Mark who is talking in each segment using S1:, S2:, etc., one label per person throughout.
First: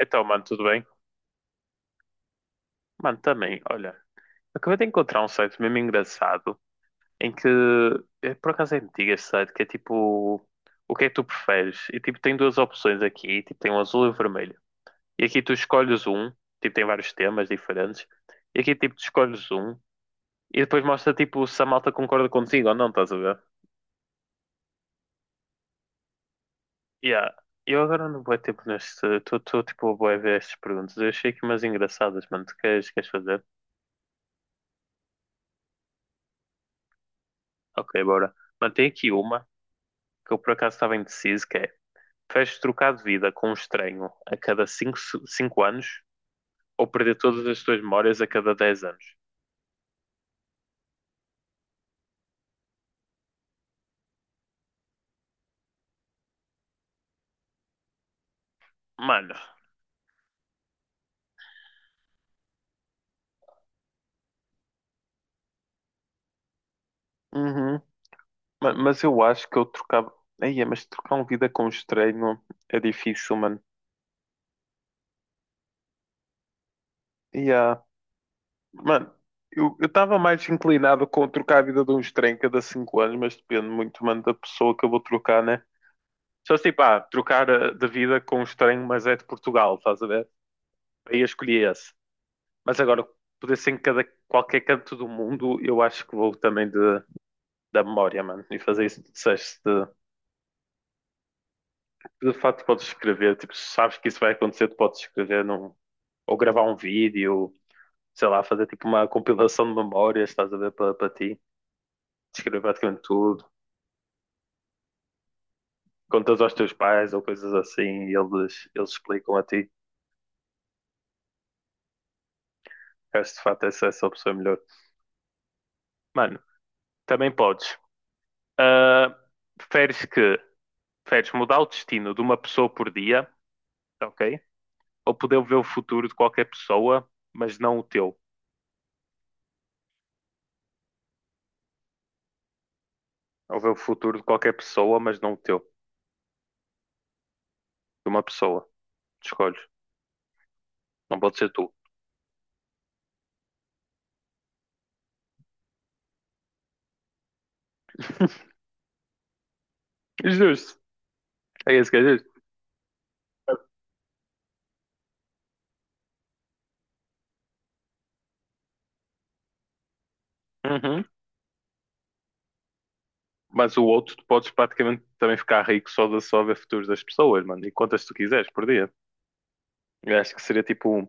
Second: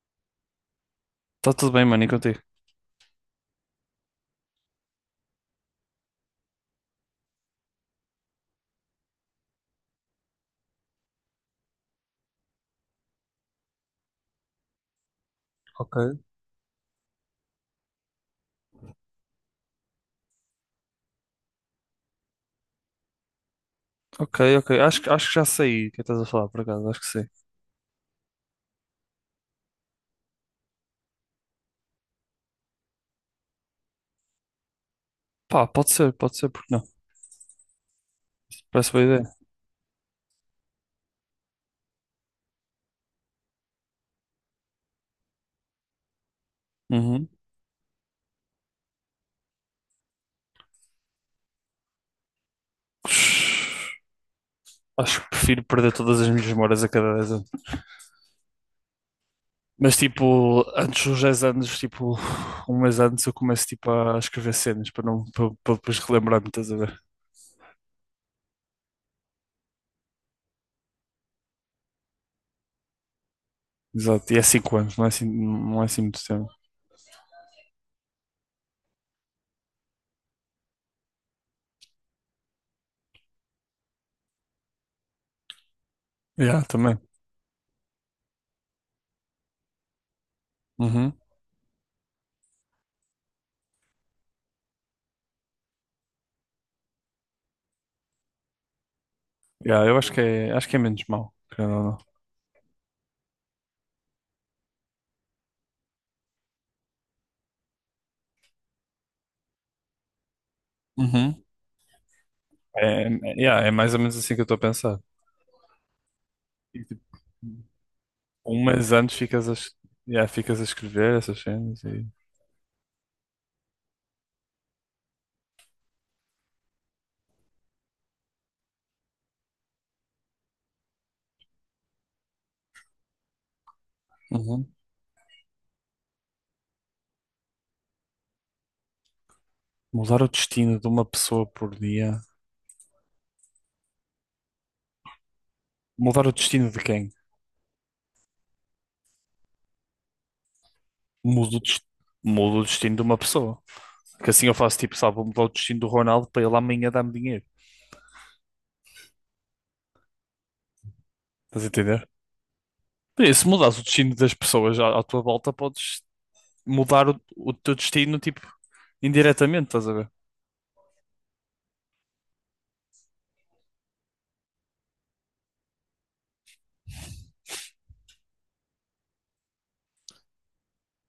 S1: Então, mano, tudo bem?
S2: Está tudo bem, mano, e contigo?
S1: Mano, também, olha, acabei de encontrar um site mesmo engraçado em que por acaso é antigo este site, que é tipo o que é que tu preferes? E tipo tem duas opções aqui, tipo tem o azul e o vermelho. E aqui tu escolhes
S2: Ok.
S1: um, tipo tem vários temas diferentes, e aqui tipo tu escolhes um e depois mostra tipo se a malta concorda contigo ou não, estás a ver?
S2: Ok, ok. Acho que já sei o que estás a falar, por acaso. Acho que sei.
S1: Yeah. Eu agora não vou tempo neste. Estou tipo a bué ver estas perguntas. Eu achei aqui umas engraçadas, mano. Tu queres, queres fazer?
S2: Pá, pode ser, porque não?
S1: Ok, bora. Mano, tem
S2: Parece boa
S1: aqui
S2: ideia.
S1: uma. Que eu por acaso estava indeciso, que é preferes trocar de vida com um estranho a cada cinco anos ou perder
S2: Uhum.
S1: todas as tuas memórias a cada 10 anos?
S2: Acho que prefiro perder todas as minhas memórias a cada 10 anos.
S1: Mano,
S2: Mas, tipo, antes dos 10 anos, tipo, um mês antes, eu começo, tipo, a escrever cenas para não, para depois relembrar-me, estás a ver?
S1: uhum. Mas eu acho que eu trocava. Aí, mas trocar uma vida com um estranho é difícil, mano.
S2: Exato. E é 5 anos, não é assim muito tempo.
S1: Yeah. Mano, eu estava mais inclinado com trocar a vida de um estranho cada cinco anos, mas depende muito, mano, da pessoa que eu vou trocar, né? Só
S2: Yeah,
S1: se tipo,
S2: também.
S1: ah, trocar de vida com um estranho, mas é de Portugal, estás a ver?
S2: Uhum.
S1: Aí eu escolhi esse. Mas agora, poder ser em cada, qualquer canto do mundo, eu acho que vou também de, da memória, mano. E fazer isso que tu disseste.
S2: Yeah, eu acho que é menos mal, querendo ou não.
S1: De facto, podes escrever. Tipo, se sabes que isso vai acontecer, tu podes escrever num, ou gravar um vídeo, sei lá, fazer tipo uma compilação de memórias, estás a ver, para para ti.
S2: Uhum.
S1: Escrever praticamente
S2: É,
S1: tudo.
S2: yeah, é mais ou menos assim que eu estou a pensar.
S1: Contas aos teus
S2: E, tipo,
S1: pais ou coisas assim e
S2: um
S1: eles
S2: mês antes
S1: explicam a ti.
S2: yeah, ficas a escrever essas cenas e...
S1: Acho que de facto essa, essa opção é melhor. Mano, também podes. Ah, preferes que preferes mudar o destino de uma pessoa por dia, ok?
S2: Uhum.
S1: Ou poder ver o futuro de qualquer pessoa, mas não o teu.
S2: Mudar o destino de uma pessoa por dia.
S1: Ou ver o futuro de qualquer pessoa, mas não o teu. De
S2: Mudar o destino de quem?
S1: uma pessoa. Escolhes. Não pode ser
S2: Mudo o,
S1: tu.
S2: des- mudo o destino de uma pessoa. Que assim eu faço tipo, sabe, vou mudar o destino do Ronaldo para ele amanhã dar-me dinheiro.
S1: Justo.
S2: Estás a
S1: É isso que
S2: entender?
S1: é justo.
S2: Por isso, se mudares o destino das pessoas à tua volta, podes mudar o teu destino, tipo, indiretamente, estás a ver?
S1: Uhum. Mas o outro, tu podes praticamente também ficar rico só de só ver futuros das pessoas, mano. E quantas tu quiseres por dia. Eu acho que seria tipo.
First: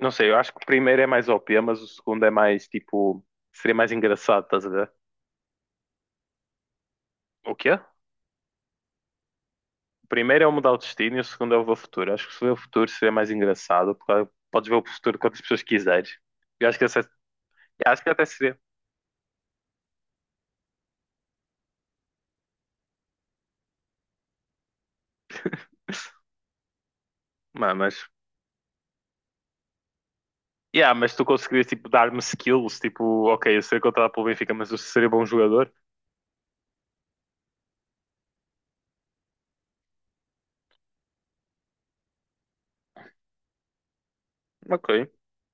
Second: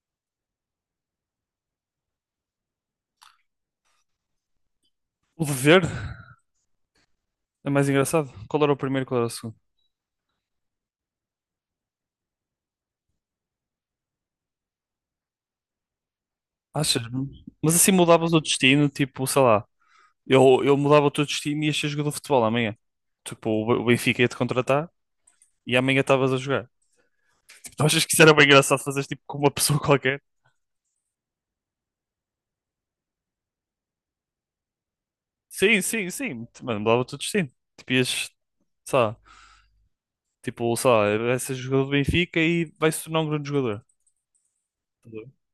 S1: Não sei, eu acho que o primeiro é mais OP, mas o segundo é mais tipo. Seria mais engraçado, estás a ver?
S2: O dever
S1: O
S2: é
S1: quê?
S2: mais engraçado. Qual era o primeiro, qual era o segundo?
S1: O primeiro é o mudar o destino e o segundo é o ver o futuro. Acho que se ver o futuro seria mais engraçado, porque claro, podes ver o futuro quantas pessoas quiseres. Eu acho que,
S2: Achas? Mas assim
S1: acho que até
S2: mudavas o
S1: seria.
S2: destino, tipo, sei lá. Eu mudava todos os times e ia ser jogador de futebol amanhã. Tipo, o Benfica ia-te contratar e amanhã estavas a jogar.
S1: Mas,
S2: Tipo, tu achas
S1: mas,
S2: que isso era bem engraçado fazer tipo com uma pessoa qualquer?
S1: yeah, mas tu conseguirias tipo, dar-me skills, tipo, ok, eu sei contratado pelo Benfica, mas eu seria bom jogador.
S2: Sim, sim, sim. Mano, mudava todos os times. Tipo, ias, sei lá, tipo, sei lá, vai ser jogador do Benfica e vai se tornar um grande jogador.
S1: Ok,
S2: Estás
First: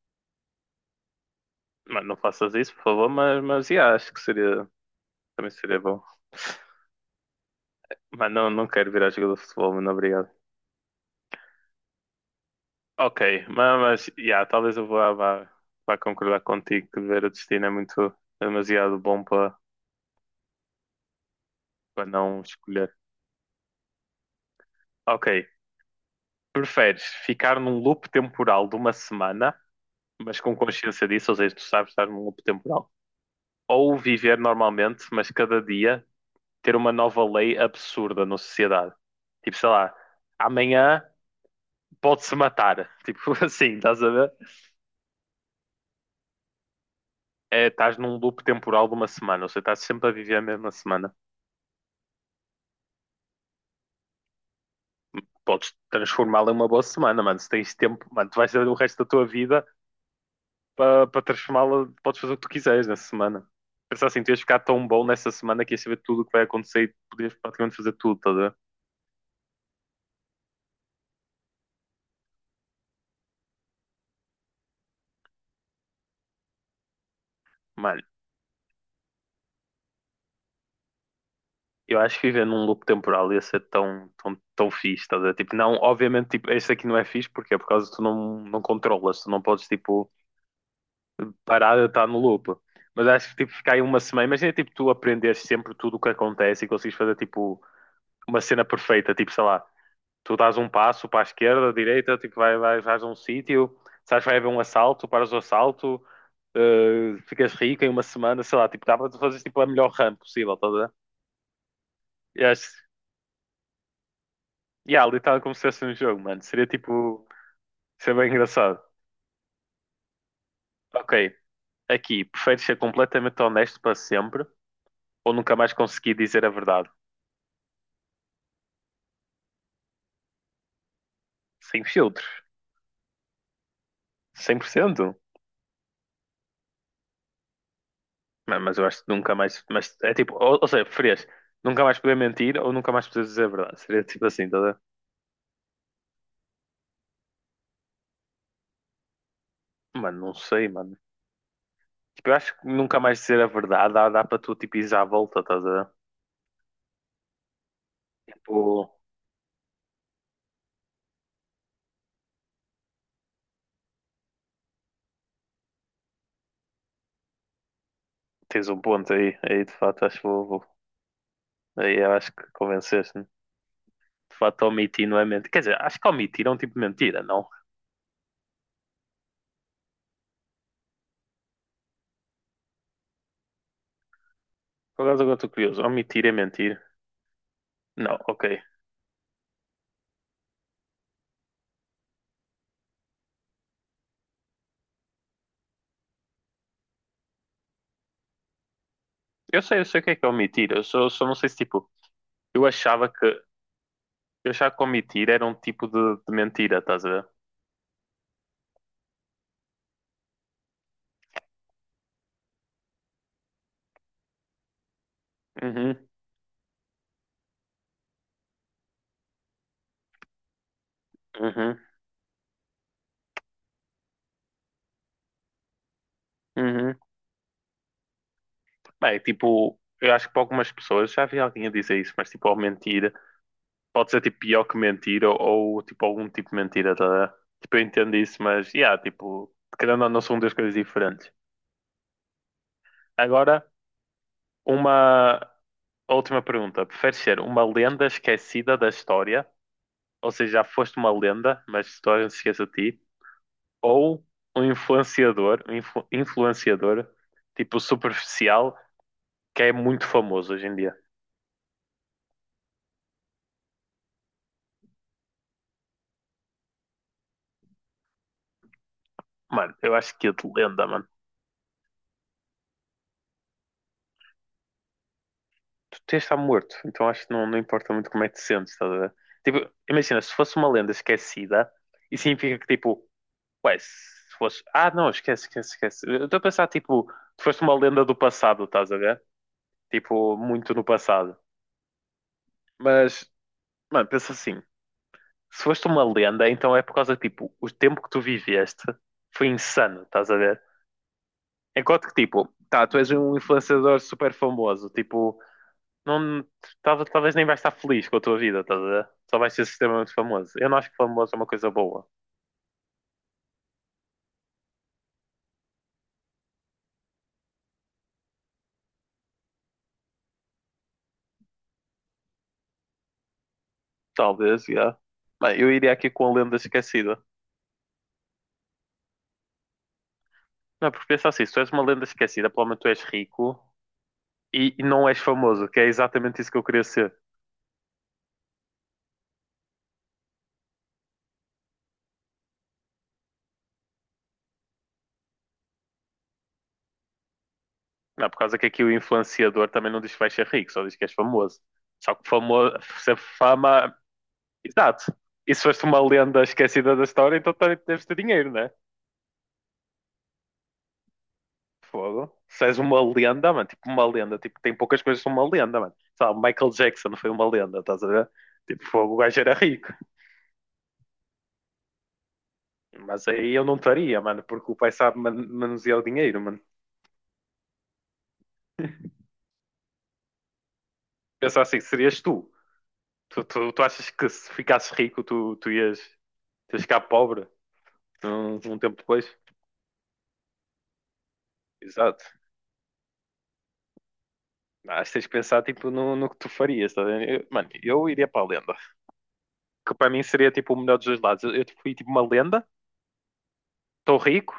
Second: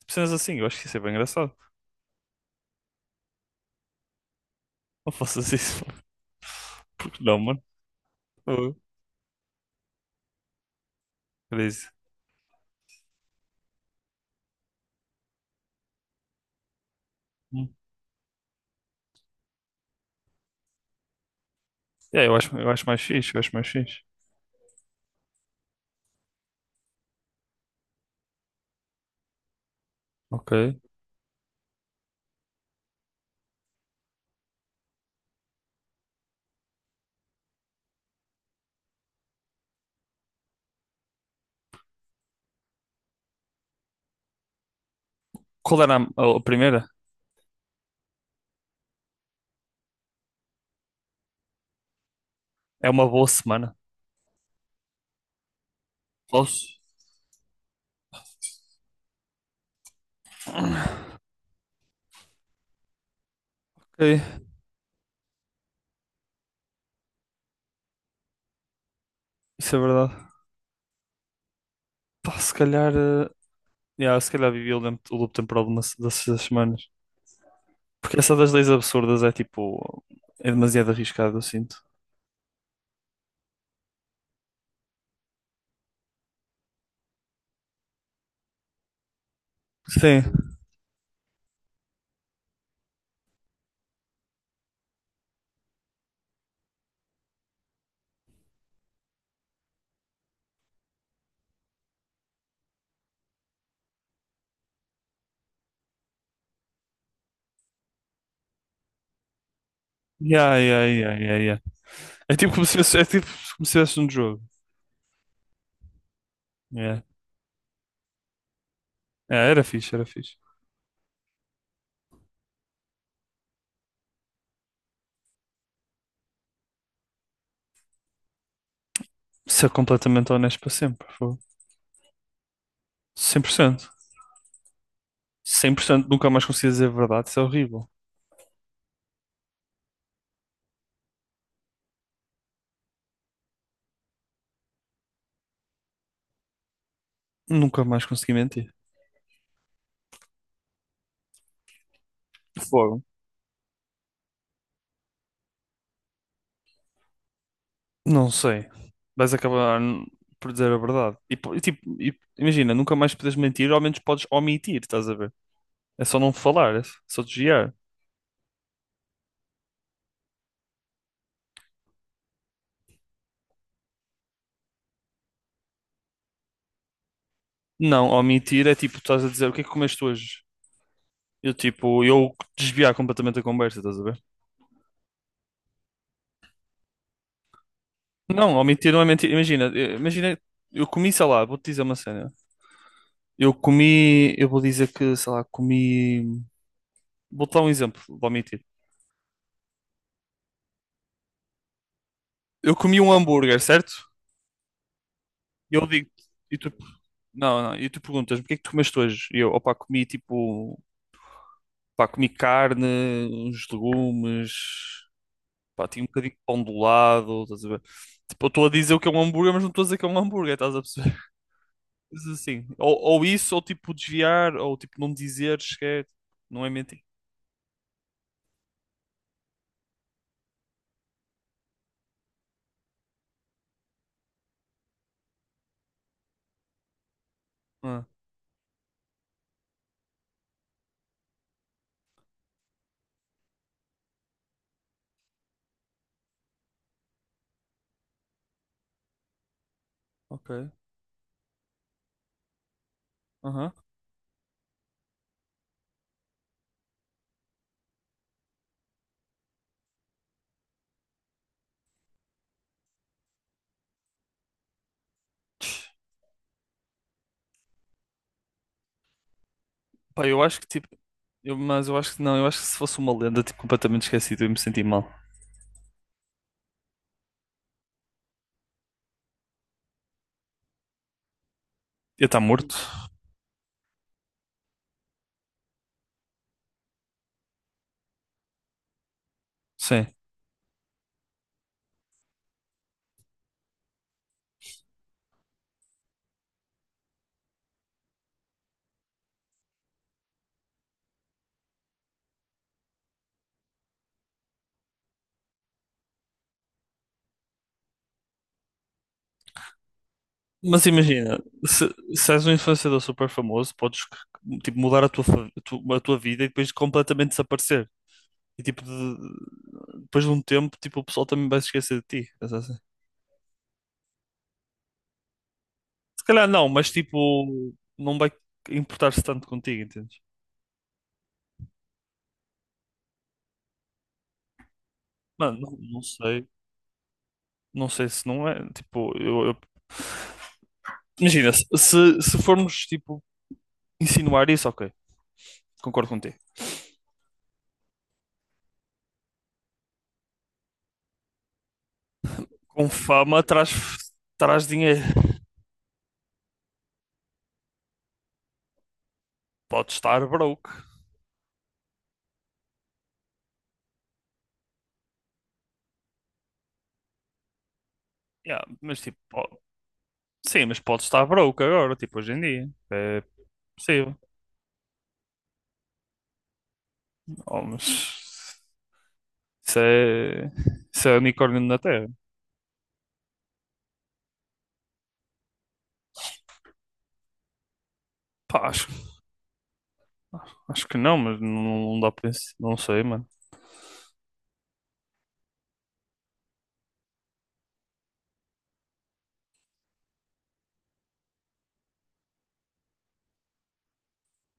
S2: Tipo, cenas assim, eu acho que isso é bem engraçado.
S1: mas não faças isso, por favor, mas yeah, acho que seria,
S2: Não
S1: também
S2: faças
S1: seria
S2: isso.
S1: bom.
S2: Porque não, mano?
S1: Mas não, não
S2: Oh,
S1: quero virar jogador de futebol, mano, obrigado.
S2: crazy.
S1: Ok, mas yeah, talvez eu vá concordar contigo que ver o destino
S2: Hum.
S1: é muito é demasiado bom para para
S2: É, eu
S1: não
S2: acho, eu acho
S1: escolher.
S2: mais fixe, eu acho mais fixe.
S1: Ok. Preferes ficar num loop temporal de uma semana, mas
S2: Ok.
S1: com consciência disso, ou seja, tu sabes estar num loop temporal, ou viver normalmente, mas cada dia ter uma nova lei absurda na sociedade. Tipo, sei lá, amanhã pode-se matar. Tipo assim, estás a ver?
S2: Qual era a primeira?
S1: É, estás num loop temporal de uma semana, ou seja, estás sempre a viver a mesma semana.
S2: É uma boa semana.
S1: Podes transformá-la em
S2: Posso?
S1: uma boa semana, mano. Se tens tempo, mano, tu vais saber o resto da tua vida para para transformá-la, podes fazer o que tu quiseres nessa semana. Pensar assim, tu ias
S2: Ok.
S1: ficar tão bom nessa semana que ias saber tudo o que vai acontecer e podias praticamente fazer tudo, tá a ver?
S2: Isso é verdade. Pá, se calhar, yeah, se calhar vivi o loop temporal de uma se- dessas das semanas.
S1: Mano,
S2: Porque essa das leis absurdas é tipo. É demasiado arriscado, eu sinto.
S1: eu acho que viver num loop temporal ia ser tão, tão, tão fixe, tá a ver? Tipo, não, obviamente, tipo, este aqui não é fixe, porque é por causa que tu não, não controlas, tu não podes, tipo,
S2: Sim.
S1: parar de estar no loop. Mas acho que, tipo, ficar aí uma semana, imagina, tipo, tu aprenderes sempre tudo o que acontece e consegues fazer, tipo, uma cena perfeita, tipo, sei lá, tu dás um passo para a esquerda, direita, tipo, vais a um sítio, sabes, vai haver um assalto, paras o assalto, ficas rico em uma semana, sei lá, tipo, dá para tu fazeres tipo, a melhor run possível,
S2: Yeah,
S1: estás a
S2: yeah,
S1: ver?
S2: yeah, yeah, yeah. É
S1: E
S2: tipo como
S1: acho,
S2: se fosse, é tipo como se fosse um jogo.
S1: yeah, literalmente como se fosse um jogo, mano, seria
S2: Yeah.
S1: tipo, seria bem engraçado.
S2: É, era fixe, era fixe.
S1: Ok, aqui, preferes ser completamente honesto para sempre ou nunca mais conseguir dizer a verdade?
S2: Ser completamente honesto para sempre. Fogo.
S1: Sem filtros,
S2: 100%.
S1: 100%?
S2: 100%. Nunca mais consegui dizer a verdade. Isso é horrível.
S1: Mas eu acho que nunca mais, mas é tipo, ou seja, preferias nunca mais poder mentir ou nunca mais poder dizer a verdade? Seria tipo assim, tá a ver?
S2: Nunca mais consegui mentir.
S1: Mano, não sei, mano. Tipo, eu acho que nunca
S2: Fogo.
S1: mais dizer a verdade dá, dá para tu, tipo, ires à volta, estás a... ver?
S2: Não
S1: Tipo,
S2: sei. Vais acabar n- por dizer a verdade. E, tipo, imagina, nunca mais podes mentir, ao menos podes omitir, estás a ver? É só não falar, é só desviar.
S1: tens um ponto aí. Aí, de fato, acho que Aí eu acho que convenceste-me. De fato, omitir não é mentir. Quer dizer, acho que omitir é um tipo de mentira, não?
S2: Não, omitir é tipo, estás a dizer o que é que comeste hoje? Eu tipo, eu desviar completamente a conversa, estás a ver?
S1: Por acaso agora estou curioso. Omitir é mentir? Não, ok.
S2: Não, omitir não é mentir. Imagina, imagina, eu comi, sei lá, vou-te dizer uma cena. Eu comi, eu vou dizer que, sei lá, comi. Vou-te dar um exemplo, vou omitir.
S1: Eu sei o que é omitir. Eu só, só não sei se, tipo... Eu
S2: Eu comi
S1: achava
S2: um
S1: que...
S2: hambúrguer, certo?
S1: Eu achava que omitir era um
S2: E
S1: tipo
S2: eu digo,
S1: de mentira, estás a ver?
S2: não, não. E tu perguntas-me, o que é que tu comeste hoje? E eu, opá, comi tipo, pá, comi carne, uns legumes, pá,
S1: Uhum,
S2: tinha um bocadinho de pão do lado, estás a ver? Tipo, eu estou a dizer o que é um hambúrguer, mas não estou a dizer que é um hambúrguer, estás a perceber?
S1: uhum,
S2: Mas assim, ou isso, ou tipo desviar, ou tipo não dizer sequer, não é
S1: uhum.
S2: mentir.
S1: Bem, tipo... Eu acho que para algumas pessoas, já vi alguém a dizer isso, mas tipo, ao mentir... pode ser tipo pior que mentira ou, tipo algum tipo de mentira, tá a ver? Tipo, eu
S2: Ah,
S1: entendo isso, mas yeah, tipo, querendo ou não são duas coisas diferentes. Agora, uma última pergunta. Preferes ser uma lenda esquecida da história, ou
S2: ok.
S1: seja, já foste uma lenda, mas a história se esquece de ti,
S2: Aham.
S1: ou um influenciador, influenciador tipo superficial que é muito famoso hoje em dia. Mano, eu acho que
S2: Pá,
S1: é
S2: eu
S1: de
S2: acho que
S1: lenda,
S2: tipo,
S1: mano.
S2: mas eu acho que não, eu acho que se fosse uma lenda, tipo, completamente esquecido, eu ia me sentir mal.
S1: Tu tens de estar morto, então acho que não, não importa muito como é que te sentes, estás a ver? Tipo, imagina, se fosse uma lenda esquecida, isso
S2: Ia estar
S1: significa que,
S2: morto?
S1: tipo, ué, se fosse. Ah, não, esquece. Eu estou a pensar, tipo, tu foste uma lenda do passado, estás a ver?
S2: Sim.
S1: Tipo, muito no passado. Mas, mano, pensa assim, se foste uma lenda, então é por causa, tipo, o tempo que tu viveste foi insano, estás a ver? Enquanto que, tipo, tá, tu és um influenciador super famoso, tipo não, talvez, talvez nem vais estar feliz com a tua vida, estás a ver? Só vais ser extremamente famoso. Eu não
S2: Mas
S1: acho que famoso é
S2: imagina,
S1: uma coisa
S2: se,
S1: boa.
S2: se és um influenciador super famoso, podes tipo, mudar a tua, fa- a tu- a tua vida e depois completamente desaparecer. E tipo, depois de um tempo, tipo, o pessoal também vai se esquecer de ti. Pensa assim.
S1: Talvez, já. Bem, eu iria aqui
S2: Se
S1: com a
S2: calhar
S1: lenda
S2: não, mas
S1: esquecida.
S2: tipo, não vai importar-se tanto contigo, entendes?
S1: Não, porque pensa assim, se tu és uma lenda esquecida, pelo menos tu és rico e não és
S2: Mano,
S1: famoso,
S2: não,
S1: que é
S2: não
S1: exatamente
S2: sei.
S1: isso que eu queria ser.
S2: Não sei se não é. Tipo, imagina, se formos tipo, insinuar isso, ok, concordo contigo.
S1: Não, por causa que aqui o influenciador também não diz que vais ser rico, só diz que és famoso. Só que famoso,
S2: Com
S1: ser
S2: fama traz,
S1: fama.
S2: traz dinheiro.
S1: Exato. E se foste uma lenda esquecida da história, então também deves ter dinheiro, né?
S2: Pode estar broke.
S1: Fogo. Se és uma lenda, mano, tipo uma lenda, tipo, tem poucas coisas que são uma lenda, mano. Sabe, Michael Jackson foi uma lenda, estás a ver?
S2: Yeah,
S1: Tipo,
S2: mas
S1: fogo, o
S2: tipo,
S1: gajo era
S2: ó,
S1: rico.
S2: sim, mas pode estar broke agora, tipo hoje em dia. É
S1: Mas aí eu não
S2: possível.
S1: estaria, mano, porque o pai sabe manusear o dinheiro, mano.
S2: Oh, mas isso é, isso é
S1: Pensa
S2: unicórnio na
S1: assim,
S2: Terra.
S1: serias tu. Tu achas que se ficasses rico, tu ias, tu ias ficar pobre um,
S2: Pá,
S1: um
S2: acho,
S1: tempo depois?
S2: acho que não, mas não, não dá
S1: Exato.
S2: para isso. Não sei, mano.
S1: Mas tens de pensar, tipo, no, no que tu farias, tá a Mano, eu iria para a lenda. Que para mim seria, tipo, o melhor dos dois lados. Eu tipo, fui, tipo, uma lenda, estou rico,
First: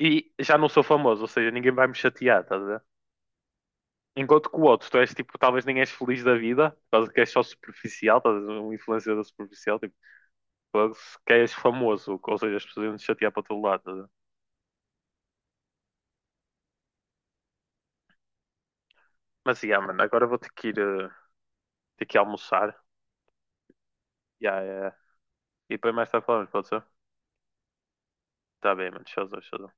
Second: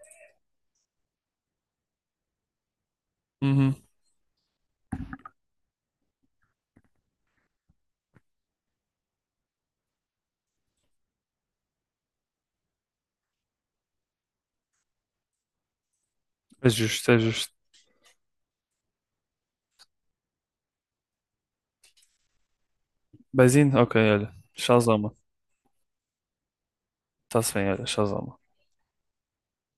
S1: e já não sou famoso, ou seja, ninguém vai me chatear, estás a ver?
S2: Uhum.
S1: Enquanto que o outro, tu és tipo, talvez nem és feliz da vida, por causa que és só superficial, estás a ver? Um influenciador superficial, tipo, fogo, que és famoso, ou seja, as pessoas iam te chatear para todo lado, estás a ver?
S2: É justo, é justo.
S1: Mas, yeah, mano, agora vou ter que ir, ter que ir almoçar,
S2: Beijinho? Ok, olha.
S1: yeah.
S2: Shazama.
S1: E depois mais tarde falamos, pode ser?
S2: Está-se bem, olha. Shazama.
S1: Tá bem, mano, tchauzão, tchauzão.